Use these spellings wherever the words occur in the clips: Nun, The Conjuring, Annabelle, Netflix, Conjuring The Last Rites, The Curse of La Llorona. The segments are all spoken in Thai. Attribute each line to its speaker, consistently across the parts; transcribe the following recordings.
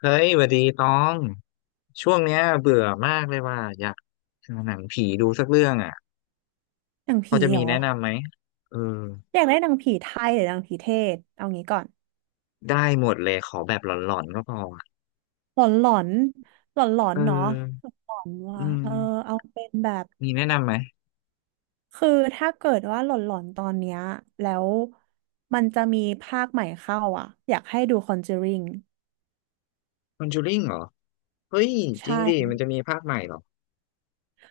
Speaker 1: เฮ้ยหวัดดีตอง ช่วงเนี้ยเบื่อมากเลยว่าอยากหาหนังผีดูสักเรื่องอ่ะ
Speaker 2: หนัง
Speaker 1: พอ
Speaker 2: ผี
Speaker 1: จะ
Speaker 2: เห
Speaker 1: มี
Speaker 2: รอ
Speaker 1: แนะนำไหมเออ
Speaker 2: อยากได้หนังผีไทยหรือหนังผีเทศเอางี้ก่อน
Speaker 1: ได้หมดเลยขอแบบหลอนๆก็พออะ
Speaker 2: หลอนหลอนหลอนหลอ
Speaker 1: เ
Speaker 2: นเนาะ
Speaker 1: ออ
Speaker 2: หลอนๆ
Speaker 1: อื
Speaker 2: ว่ะเออ
Speaker 1: ม
Speaker 2: เอาเป็นแบบ
Speaker 1: มีแนะนำไหม
Speaker 2: คือถ้าเกิดว่าหลอนหลอนตอนเนี้ยแล้วมันจะมีภาคใหม่เข้าอ่ะอยากให้ดู Conjuring
Speaker 1: คอนจูริงเหรอ เฮ้ยจริ
Speaker 2: ใช่
Speaker 1: งดิมันจะมีภาคใหม่เหรอ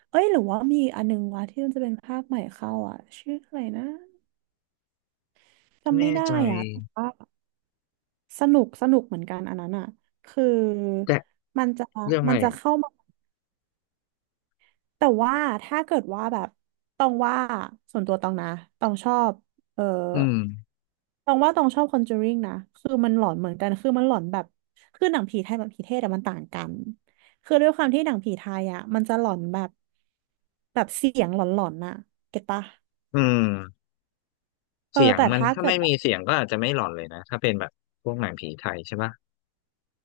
Speaker 2: เอ้ยหรือว่ามีอันนึงวะที่มันจะเป็นภาคใหม่เข้าอ่ะชื่ออะไรนะจำ
Speaker 1: ไม่
Speaker 2: ไม่
Speaker 1: แน่ใจ
Speaker 2: ได้อ่ะแต่ว่าสนุกสนุกเหมือนกันอันนั้นอ่ะคือ
Speaker 1: แต่
Speaker 2: มันจะ
Speaker 1: เรื่องอะ
Speaker 2: มั
Speaker 1: ไร
Speaker 2: นจะ
Speaker 1: อ่ะ
Speaker 2: เข้ามา แต่ว่าถ้าเกิดว่าแบบตองว่าส่วนตัวตองนะตองชอบเออ
Speaker 1: อืม
Speaker 2: ตองว่าตองชอบคอนเจอริงนะคือมันหลอนเหมือนกันคือมันหลอนแบบคือหนังผีไทยกับผีเทศแต่มันต่างกันคือด้วยความที่หนังผีไทยอ่ะมันจะหลอนแบบแบบเสียงหลอนๆน่ะเก็ตปะ
Speaker 1: อืม
Speaker 2: เออ
Speaker 1: เสียง
Speaker 2: แต่
Speaker 1: มัน
Speaker 2: ถ้า
Speaker 1: ถ้า
Speaker 2: เกิด
Speaker 1: ไม่มีเสียงก็อาจจะไม่หลอนเลยนะ ถ้าเป็นแบบพวกหนังผีไทยใช่ปะ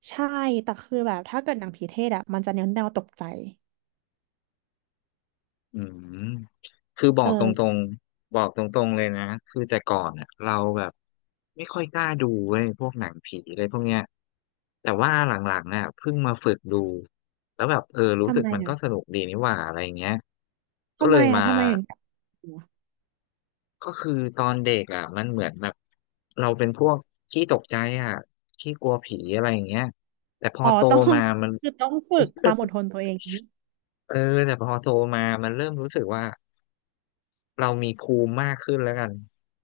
Speaker 2: ใช่แต่คือแบบถ้าเกิดหนังผีเทศอ่ะมันจะเน้นแนวตกใจ
Speaker 1: อืมคือบอกตร
Speaker 2: เอ
Speaker 1: ง
Speaker 2: อ
Speaker 1: ๆบอกตรงๆเลยนะคือแต่ก่อนอ่ะเราแบบไม่ค่อยกล้าดูเว้ยพวกหนังผีอะไรพวกเนี้ยแต่ว่าหลังๆน่ะเพิ่งมาฝึกดูแล้วแบบเออรู้
Speaker 2: ทำ
Speaker 1: สึก
Speaker 2: ไม
Speaker 1: มันก็
Speaker 2: อ่ะ
Speaker 1: สนุกดีนี่หว่าอะไรเงี้ยก็
Speaker 2: ทำ
Speaker 1: เล
Speaker 2: ไม
Speaker 1: ย
Speaker 2: อ่ะ
Speaker 1: มา
Speaker 2: ทำไมถึงอยากดูอะ
Speaker 1: ก็คือตอนเด็กอ่ะมันเหมือนแบบเราเป็นพวกขี้ตกใจอ่ะขี้กลัวผีอะไรอย่างเงี้ยแต่พอ
Speaker 2: อ๋อ
Speaker 1: โต
Speaker 2: ต้อง
Speaker 1: มามัน
Speaker 2: คือต้องฝึกความอดทนตัวเองนี้
Speaker 1: เออแต่พอโตมามันเริ่มรู้สึกว่า เรามีภูมิมากขึ้นแล้วกัน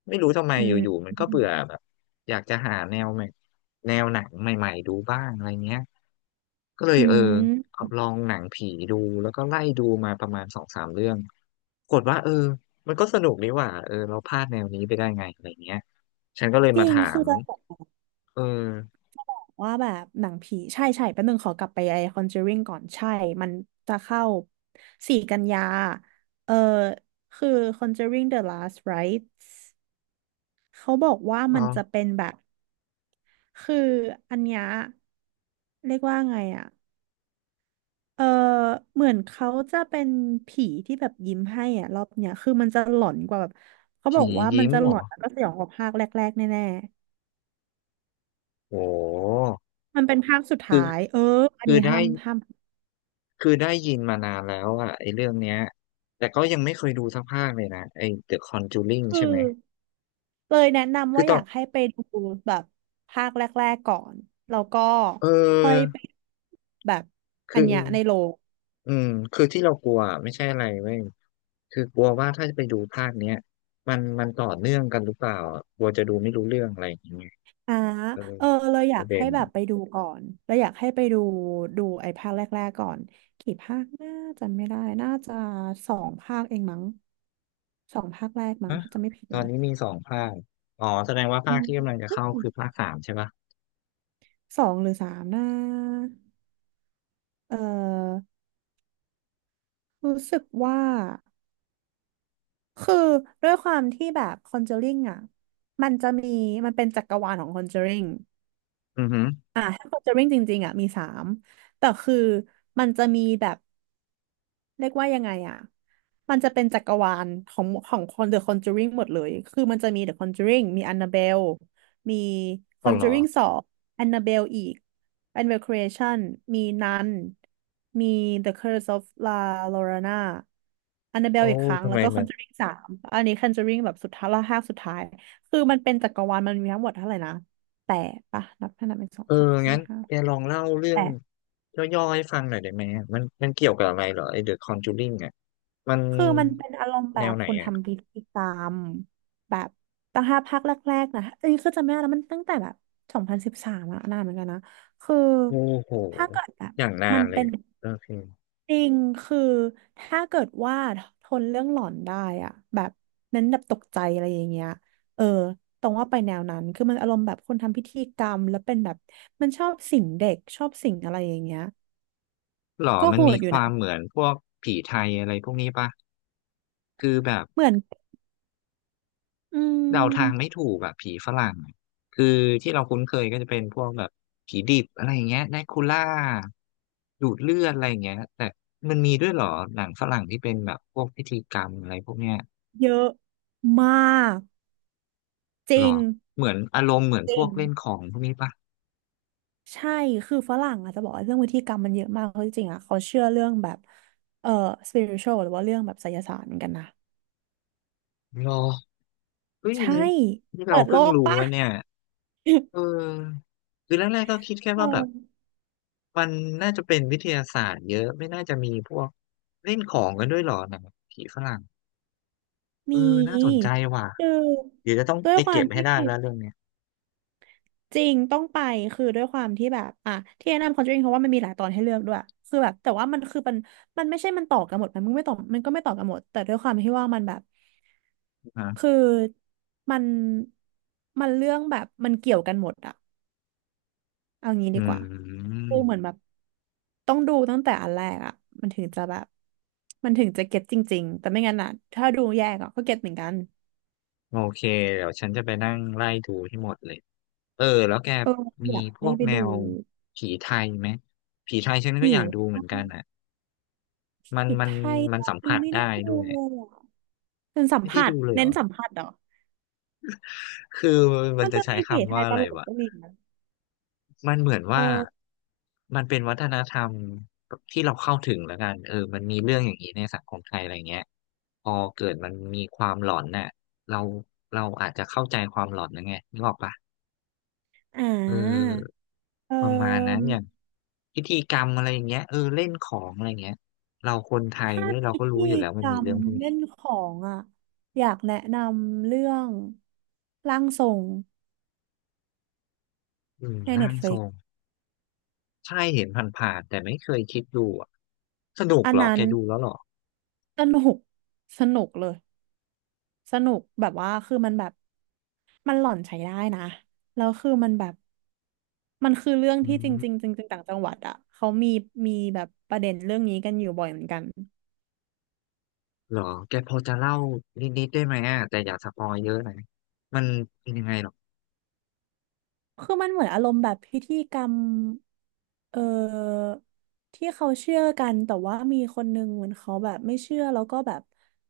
Speaker 1: ไม่รู้ทำไม
Speaker 2: อื
Speaker 1: อยู่ๆ
Speaker 2: ม
Speaker 1: มันก็เบื่อแบบอยากจะหาแนวใหม่แนวหนังใหม่ๆดูบ้างอะไรเงี้ยก็เลย
Speaker 2: อื
Speaker 1: เออ
Speaker 2: ม
Speaker 1: ลองหนังผีดูแล้วก็ไล่ดูมาประมาณสองสามเรื่องปรากฏว่าเออมันก็สนุกดีว่ะเออเราพลาดแนวนี้ไปได้ไงอะไรเงี้ยฉันก็เลย
Speaker 2: จ
Speaker 1: มา
Speaker 2: ริง
Speaker 1: ถา
Speaker 2: คือ
Speaker 1: ม
Speaker 2: จะบอก
Speaker 1: เออ
Speaker 2: ว่าแบบหนังผีใช่ใช่แป๊บนึงขอกลับไปไอ้ Conjuring ก่อนใช่มันจะเข้า4 กันยาเออคือ Conjuring The Last Rites เขาบอกว่า
Speaker 1: ลอ
Speaker 2: มันจะเป็นแบบคืออันเนี้ยเรียกว่าไงอ่ะเออเหมือนเขาจะเป็นผีที่แบบยิ้มให้อ่ะรอบเนี้ยคือมันจะหลอนกว่าแบบเขาบ
Speaker 1: ผี
Speaker 2: อกว่ามัน
Speaker 1: ยิ้ม
Speaker 2: จะ
Speaker 1: เหร
Speaker 2: หลอ
Speaker 1: อ
Speaker 2: นแล้วก็สยองกว่าภาคแรกๆแน่
Speaker 1: โห
Speaker 2: มันเป็นภาคสุด
Speaker 1: คื
Speaker 2: ท้า
Speaker 1: อ
Speaker 2: ยเอออัน
Speaker 1: คือ
Speaker 2: นี้
Speaker 1: ได้
Speaker 2: ห้ามห้าม
Speaker 1: คือได้ยินมานานแล้วอะไอ้เรื่องเนี้ยแต่ก็ยังไม่เคยดูสักภาคเลยนะไอ้ The Conjuring
Speaker 2: คื
Speaker 1: ใช่ไหม
Speaker 2: อเลยแนะนำ
Speaker 1: คือ
Speaker 2: ว่า
Speaker 1: ต
Speaker 2: อ
Speaker 1: อน
Speaker 2: ยากให้ไปดูแบบภาคแรกๆก่อน แล้วก็
Speaker 1: เ
Speaker 2: ค่อย
Speaker 1: ออ
Speaker 2: ไปแบบอัน
Speaker 1: คือ
Speaker 2: เนี้ยในโรง
Speaker 1: อืมคือที่เรากลัวไม่ใช่อะไรเว้ยคือกลัวว่าถ้าจะไปดูภาคเนี้ยมันมันต่อเนื่องกันหรือเปล่าอะกลัวจะดูไม่รู้เรื่องอะไรอย่างเงี้ย
Speaker 2: อ่า
Speaker 1: เออ
Speaker 2: เออเลยอ
Speaker 1: ป
Speaker 2: ยาก
Speaker 1: ระเด็
Speaker 2: ให้
Speaker 1: น
Speaker 2: แบบไปดูก่อนแล้วอยากให้ไปดูดูไอ้ภาคแรกๆก่อนกี่ภาคน่าจำไม่ได้น่าจะสองภาคเองมั้งสองภาคแรกมั้ง
Speaker 1: นะ
Speaker 2: ถ้าจะไม่ผิด
Speaker 1: ตอน
Speaker 2: นะ
Speaker 1: นี้มีสองภาคอ๋อแสดงว่า
Speaker 2: อื
Speaker 1: ภาค
Speaker 2: ม
Speaker 1: ที่กำลังจะเข้าคือภาคสามใช่ปะ
Speaker 2: สองหรือสามนะเออ รู้สึกว่าคือด้วยความที่แบบคอนเจอริงอ่ะมันจะมีมันเป็นจักรวาลของคอนเจอริง
Speaker 1: อือหือ
Speaker 2: อ่ะถ้าคอนเจอริงจริงๆอ่ะมีสามแต่คือมันจะมีแบบ เรียกว่ายังไงอ่ะ มันจะเป็นจักรวาลของคน The Conjuring หมดเลยคือมันจะมี The Conjuring มี Annabelle มี
Speaker 1: อ๋อเหรอ
Speaker 2: Conjuring สอง Annabelle อีก Annabelle Creation มี Nun มี The Curse of La Llorona
Speaker 1: โอ้
Speaker 2: Annabelle อีกครั้ง
Speaker 1: ทำ
Speaker 2: แล้
Speaker 1: ไม
Speaker 2: วก็
Speaker 1: มัน
Speaker 2: Conjuring สามอันนี้ Conjuring แบบสุดท้ายละห้าสุดท้าย คือมันเป็นจักรวาลมันมีทั้งหมดเท่าไหร่นะแปดปะนับให้านับเป็นสอง
Speaker 1: เออ
Speaker 2: สามสี่
Speaker 1: งั้น
Speaker 2: ห้า
Speaker 1: แกลองเล่าเรื่
Speaker 2: แป
Speaker 1: อง
Speaker 2: ด
Speaker 1: ย่อๆให้ฟังหน่อยได้ไหมอะมันมันเกี่ยวกับอะไรเหรอไอ้ The Conjuring อ่ะมัน
Speaker 2: คือมันเป็นอารมณ์แบ
Speaker 1: แนว
Speaker 2: บ
Speaker 1: ไหน
Speaker 2: คุณ
Speaker 1: อ่ะ
Speaker 2: ทำพิธีกรรมแบบตั้งห้าภาคแรกๆนะเอ้ยคือจำไม่ได้แล้วมันตั้งแต่แบบ2013อะนานเหมือนกันนะคือ
Speaker 1: โอ้โห
Speaker 2: ถ้าเกิดแบบ
Speaker 1: อย่างนา
Speaker 2: มั
Speaker 1: น
Speaker 2: น
Speaker 1: เล
Speaker 2: เป็
Speaker 1: ย
Speaker 2: น
Speaker 1: โอเค
Speaker 2: จริงคือถ้าเกิดว่าทนเรื่องหลอนได้อะแบบเน้นแบบตกใจอะไรอย่างเงี้ยเออตรงว่าไปแนวนั้นคือมันอารมณ์แบบคนทำพิธีกรรมแล้วเป็นแบบมันชอบสิงเด็กชอบสิงอะไรอย่างเงี้ย
Speaker 1: หรอ
Speaker 2: ก็
Speaker 1: มัน
Speaker 2: โห
Speaker 1: มี
Speaker 2: ดอ
Speaker 1: ค
Speaker 2: ยู่นะ
Speaker 1: วามเหมือนพวกผีไทยอะไรพวกนี้ปะ คือแบบ
Speaker 2: เหมือนอื
Speaker 1: เดาทางไม่
Speaker 2: ม
Speaker 1: ถูกแบบผีฝรั่งอะคือที่เราคุ้นเคยก็จะเป็นพวกแบบผีดิบอะไรอย่างเงี้ยแดคูล่าดูดเลือดอะไรอย่างเงี้ยแต่มันมีด้วยเหรอหนังฝรั่งที่เป็นแบบพวกพิธีกรรมอะไรพวกเนี้ย
Speaker 2: เยอะมาก จ
Speaker 1: หร
Speaker 2: ริง
Speaker 1: อเหมือนอารมณ์เหมือน
Speaker 2: จ
Speaker 1: พ
Speaker 2: ริ
Speaker 1: ว
Speaker 2: ง
Speaker 1: กเล่นของพวกนี้ปะ
Speaker 2: ใช่คือฝรั่งอาจจะบอกว่าเรื่องวิธีกรรมมันเยอะมากเพราะจริงๆอ่ะเขาเชื่อเรื่องแบบเอ่อ spiritual หรือว่าเรื่องแบบไสยศาสตร์เหมือนกันนะ
Speaker 1: หรอเฮ้ย
Speaker 2: ใช่
Speaker 1: นี่ที่
Speaker 2: เปิ
Speaker 1: เรา
Speaker 2: ดโล
Speaker 1: เพิ่ง
Speaker 2: ก
Speaker 1: รู้
Speaker 2: ปะ
Speaker 1: ว่าเนี่ยเ ออคือแรกๆก็คิดแค่
Speaker 2: เอ
Speaker 1: ว่าแบ
Speaker 2: อ
Speaker 1: บมันน่าจะเป็นวิทยาศาสตร์เยอะไม่น่าจะมีพวกเล่นของกันด้วยหรอหนังผีฝรั่งเอ
Speaker 2: มี
Speaker 1: อน่าสนใจว่ะ
Speaker 2: คือ
Speaker 1: เดี๋ยวจะต้อง
Speaker 2: ด้วย
Speaker 1: ไป
Speaker 2: ควา
Speaker 1: เก็
Speaker 2: ม
Speaker 1: บให้
Speaker 2: ที่
Speaker 1: ได้แล้วเรื่องเนี้ย
Speaker 2: จริงต้องไปคือด้วยความที่แบบอ่ะที่แนะนำ Conjuring เพราะว่ามันมีหลายตอนให้เลือกด้วยคือแบบแต่ว่ามันไม่ใช่มันต่อกันหมดมันไม่ต่อมันก็ไม่ต่อกันหมดแต่ด้วยความที่ว่ามันแบบ
Speaker 1: ฮะ
Speaker 2: คือมันมันเรื่องแบบมันเกี่ยวกันหมดอะเอางี้
Speaker 1: อื
Speaker 2: ดีกว่าคือเหมือน
Speaker 1: ม
Speaker 2: แบบต้องดูตั้งแต่อันแรกอะมันถึงจะแบบมันถึงจะเก็ตจริงๆแต่ไม่งั้นอะถ้าดูแยกอะก็เก็ตเหมือนกัน
Speaker 1: โอเคเดี๋ยวฉันจะไปนั่งไล่ดูให้หมดเลยเออแล้วแกมี
Speaker 2: อยาก
Speaker 1: พ
Speaker 2: ให้
Speaker 1: วก
Speaker 2: ไป
Speaker 1: แน
Speaker 2: ดู
Speaker 1: วผีไทยไหมผีไทยฉันก็อยากดู
Speaker 2: ผี
Speaker 1: เหมือนกันอ่ะ มัน
Speaker 2: ผี
Speaker 1: มั
Speaker 2: ไท
Speaker 1: น
Speaker 2: ย
Speaker 1: มั
Speaker 2: ต
Speaker 1: น
Speaker 2: อน
Speaker 1: สัม
Speaker 2: นี้
Speaker 1: ผัส
Speaker 2: ไม่ได้
Speaker 1: ได้
Speaker 2: ดู
Speaker 1: ด้วย
Speaker 2: เลยอะเป็นสัม
Speaker 1: ไม่ได้
Speaker 2: ผัส
Speaker 1: ดูเลยเหร
Speaker 2: เน้น
Speaker 1: อ
Speaker 2: สัมผัสเหรอ
Speaker 1: คือมั
Speaker 2: มั
Speaker 1: น
Speaker 2: น
Speaker 1: จะ
Speaker 2: จะ
Speaker 1: ใช้
Speaker 2: มีผี
Speaker 1: คำ
Speaker 2: ไท
Speaker 1: ว่า
Speaker 2: ยต
Speaker 1: อะไร
Speaker 2: ลก
Speaker 1: วะ
Speaker 2: ก็มีนะ
Speaker 1: มันเหมือน
Speaker 2: เอ
Speaker 1: ว่า
Speaker 2: อ
Speaker 1: มันเป็นวัฒนธรรมที่เราเข้าถึงแล้วกันเออมันมีเรื่องอย่างนี้ในสังคมไทยอะไรเงี้ยพอเกิดมันมีความหลอนน่ะเราเราอาจจะเข้าใจความหลอนนะไงนึกออกปะ
Speaker 2: อ่
Speaker 1: เอ
Speaker 2: า
Speaker 1: อ
Speaker 2: เอ
Speaker 1: ประมาณนั้น
Speaker 2: อ
Speaker 1: อย่างพิธีกรรมอะไรอย่างเงี้ยเออเล่นของอะไรเงี้ยเราคนไทย
Speaker 2: ถ้า
Speaker 1: เว้ยเรา
Speaker 2: พิ
Speaker 1: ก็รู้
Speaker 2: ธี
Speaker 1: อยู่แล้ว
Speaker 2: ก
Speaker 1: มัน
Speaker 2: ร
Speaker 1: มี
Speaker 2: รม
Speaker 1: เรื่องพวก
Speaker 2: เล่
Speaker 1: นี้
Speaker 2: นของอ่ะอยากแนะนำเรื่องร่างทรง
Speaker 1: อืม
Speaker 2: ใน
Speaker 1: ร่างทร
Speaker 2: Netflix
Speaker 1: ง ใช่เห็นผ่านๆแต่ไม่เคยคิดดูอะสนุก
Speaker 2: อัน
Speaker 1: เหรอ
Speaker 2: นั้
Speaker 1: แก
Speaker 2: น
Speaker 1: ดูแล้วเหรอ
Speaker 2: สนุกสนุกเลยสนุกแบบว่าคือมันแบบมันหล่อนใช้ได้นะแล้วคือมันแบบมันคือเรื่อง
Speaker 1: อื
Speaker 2: ที่จ
Speaker 1: ม
Speaker 2: ริงๆจริงๆต่างจังหวัดอ่ะเขามีมีแบบประเด็นเรื่องนี้กันอยู่บ่อยเหมือนกัน
Speaker 1: เหรอแกพอจะเล่านิดๆได้ไหมอ่ะแต่อย่าสปอยเยอะนะมันเป็นยังไงหรอ
Speaker 2: คือมันเหมือนอารมณ์แบบพิธีกรรมเอ่อที่เขาเชื่อกันแต่ว่ามีคนนึงเหมือนเขาแบบไม่เชื่อแล้วก็แบบ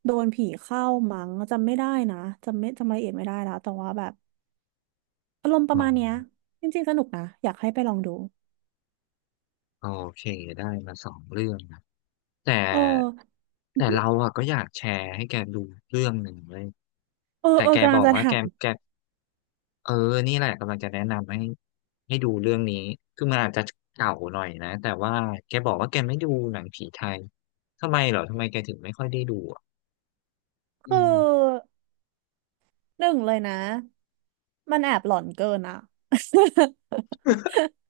Speaker 2: โดนผีเข้ามั้งจำไม่ได้นะจำไม่จำรายละเอียดไม่ได้แล้วแต่ว่าแบบอารมณ์ป
Speaker 1: อ๋
Speaker 2: ระ
Speaker 1: อ
Speaker 2: มาณเนี้ยจริงๆสนุกนะอยากให้ไปลองดู
Speaker 1: โอเคได้มาสองเรื่องนะแต่
Speaker 2: เอออือ
Speaker 1: แต่
Speaker 2: หือ
Speaker 1: เราอ่ะก็อยากแชร์ให้แกดูเรื่องหนึ่งเลย
Speaker 2: เออ
Speaker 1: แต่
Speaker 2: เออ
Speaker 1: แก
Speaker 2: กำลั
Speaker 1: บ
Speaker 2: ง
Speaker 1: อก
Speaker 2: จะ
Speaker 1: ว่า
Speaker 2: ถา
Speaker 1: แก
Speaker 2: ม
Speaker 1: แกเออนี่แหละกำลังจะแนะนำให้ให้ดูเรื่องนี้คือมันอาจจะเก่าหน่อยนะแต่ว่าแกบอกว่าแกไม่ดูหนังผีไทยทำไมเหรอทำไมแกถึงไม่ค่อยได้ดู อื
Speaker 2: คื
Speaker 1: ม
Speaker 2: อหนึ่งเลยนะมันแอบหลอนเกินอ่ะ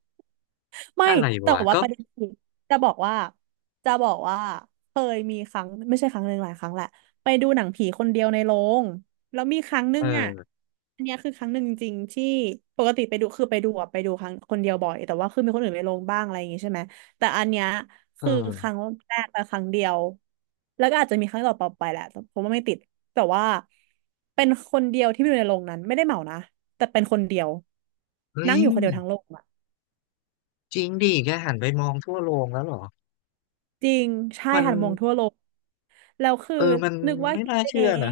Speaker 2: ไม่
Speaker 1: อะไร
Speaker 2: แต่
Speaker 1: วะ
Speaker 2: ว่า
Speaker 1: ก็
Speaker 2: ประเด็นคือจะบอกว่า จะบอกว่าเคยมีครั้งไม่ใช่ครั้งหนึ่งหลายครั้งแหละไปดูหนังผีคนเดียวในโรงแล้วมีครั้งหนึ่งอ่ะ
Speaker 1: เออ
Speaker 2: อันเนี้ยคือครั้งหนึ่งจริงๆที่ปกติไปดูคือไปดูครั้งคนเดียวบ่อยแต่ว่าคือมีคนอื่นไปลงบ้างอะไรอย่างงี้ใช่ไหมแต่อันเนี้ย
Speaker 1: เอ
Speaker 2: คือ
Speaker 1: อ
Speaker 2: ครั้งแรกและครั้งเดียวแล้วก็อาจจะมีครั้งต่อไปไปแหละแต่ผมว่าไม่ติดแต่ว่าเป็นคนเดียวที่ไปดูในโรงนั้นไม่ได้เหมานะแต่เป็นคนเดียว
Speaker 1: เฮ้
Speaker 2: นั่
Speaker 1: ย
Speaker 2: งอยู่คนเดียวทั้งโลก
Speaker 1: จริงดิแกหันไปมองทั่วโรงแล้วเหรอ
Speaker 2: จริงใช่
Speaker 1: มัน
Speaker 2: หันมองทั่วโลกแล้วคือ
Speaker 1: เออมัน
Speaker 2: นึกว่า
Speaker 1: ไม่
Speaker 2: คิด
Speaker 1: น่า
Speaker 2: ไป
Speaker 1: เชื่
Speaker 2: เอ
Speaker 1: อนะ
Speaker 2: ง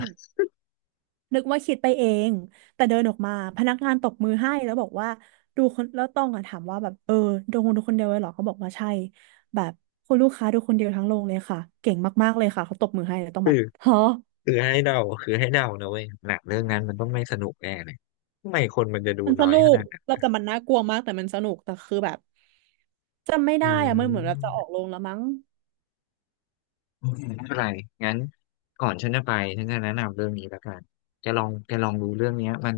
Speaker 2: นึกว่าคิดไปเองแต่เดินออกมาพนักงานตบมือให้แล้วบอกว่าดูคนแล้วต้องอะถามว่าแบบเออดูคนเดียวเลยเหรอเขาบอกว่าใช่แบบคุณลูกค้าดูคนเดียวทั้งโรงเลยค่ะเก่งมากๆเลยค่ะเขาตบมือให้แล้วต้อง
Speaker 1: คื
Speaker 2: แบ
Speaker 1: อ
Speaker 2: บฮะ
Speaker 1: คือให้เดาคือให้เดานะเว้ยหนังเรื่องนั้นมันต้องไม่สนุกแน่เลยทำไมคนมันจะดู
Speaker 2: มันส
Speaker 1: น้อย
Speaker 2: นุ
Speaker 1: ข
Speaker 2: ก
Speaker 1: นาดนั้
Speaker 2: เรา
Speaker 1: น
Speaker 2: แต่มันน่ากลัวมากแต่มันสนุกแต่คือแบบจำไม่
Speaker 1: อื
Speaker 2: ได้อะมันเหมือนเราจะออ
Speaker 1: ม
Speaker 2: กโรงแล้วมั้ง
Speaker 1: ไม่เป็นไรงั้นก่อนฉันจะไปฉันจะแนะนำเรื่องนี้แล้วกันแกลองแกลองดูเรื่องเนี้ยมัน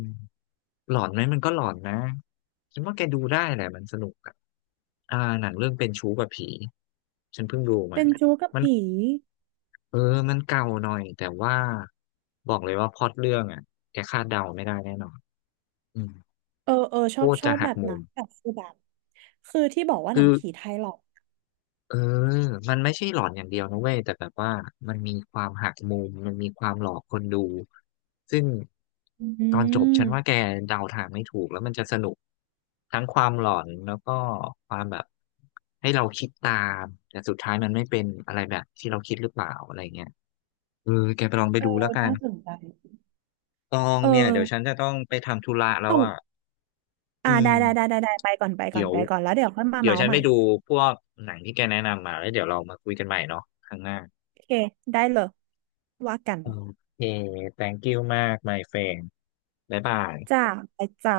Speaker 1: หลอนไหมมันก็หลอนนะฉันว่าแกดูได้แหละมันสนุกอะอ่าหนังเรื่องเป็นชู้กับผีฉันเพิ่งดูมั
Speaker 2: เป็
Speaker 1: น
Speaker 2: น
Speaker 1: อะ
Speaker 2: จู๊กับ
Speaker 1: มัน
Speaker 2: ผี
Speaker 1: เออมันเก่าหน่อยแต่ว่าบอกเลยว่าพล็อตเรื่องอ่ะแกคาดเดาไม่ได้แน่นอนอืม
Speaker 2: เออเออช
Speaker 1: โค
Speaker 2: อบ
Speaker 1: ตร
Speaker 2: ชอ
Speaker 1: จะ
Speaker 2: บ
Speaker 1: หั
Speaker 2: แบ
Speaker 1: ก
Speaker 2: บ
Speaker 1: มุ
Speaker 2: นั้
Speaker 1: ม
Speaker 2: นแบบคือแบบคือที่บอกว่าหนั
Speaker 1: คื
Speaker 2: ง
Speaker 1: อ
Speaker 2: ผีไทยหรอก
Speaker 1: เออมันไม่ใช่หลอนอย่างเดียวนะเว้ยแต่แบบว่ามันมีความหักมุมมันมีความหลอกคนดูซึ่ง
Speaker 2: อื
Speaker 1: ตอนจบฉันว่าแก
Speaker 2: ม
Speaker 1: เดาทางไม่ถูกแล้วมันจะสนุกทั้งความหลอนแล้วก็ความแบบให้เราคิดตามแต่สุดท้ายมันไม่เป็นอะไรแบบที่เราคิดหรือเปล่าอะไรเงี้ยเออแกไปลองไป
Speaker 2: เออ
Speaker 1: ดูแล้วกั
Speaker 2: น่า
Speaker 1: น
Speaker 2: สนใจ
Speaker 1: ตอง
Speaker 2: เออ
Speaker 1: เนี่ยเดี๋ยวฉันจะต้องไปทำธุระแล้
Speaker 2: ต้
Speaker 1: ว
Speaker 2: อง
Speaker 1: อ่ะอื
Speaker 2: อ่าได้
Speaker 1: ม
Speaker 2: ได้ได้ได้ได้ไปก่อนไปก่
Speaker 1: เดี๋
Speaker 2: อน
Speaker 1: ยว
Speaker 2: ไปก่อน แล้วเดี๋ยวค่อยมา
Speaker 1: เดี๋ยว
Speaker 2: เมา
Speaker 1: ฉั
Speaker 2: ส์
Speaker 1: น
Speaker 2: ให
Speaker 1: ไป
Speaker 2: ม่
Speaker 1: ดูพวกหนังที่แกแนะนำมาแล้วเดี๋ยวเรามาคุยกันใหม่เนาะครั้งหน้า
Speaker 2: โอเค ได้เลยว่ากัน
Speaker 1: โอเค thank you มาก my friend บ๊ายบาย
Speaker 2: จ้าไปจ้า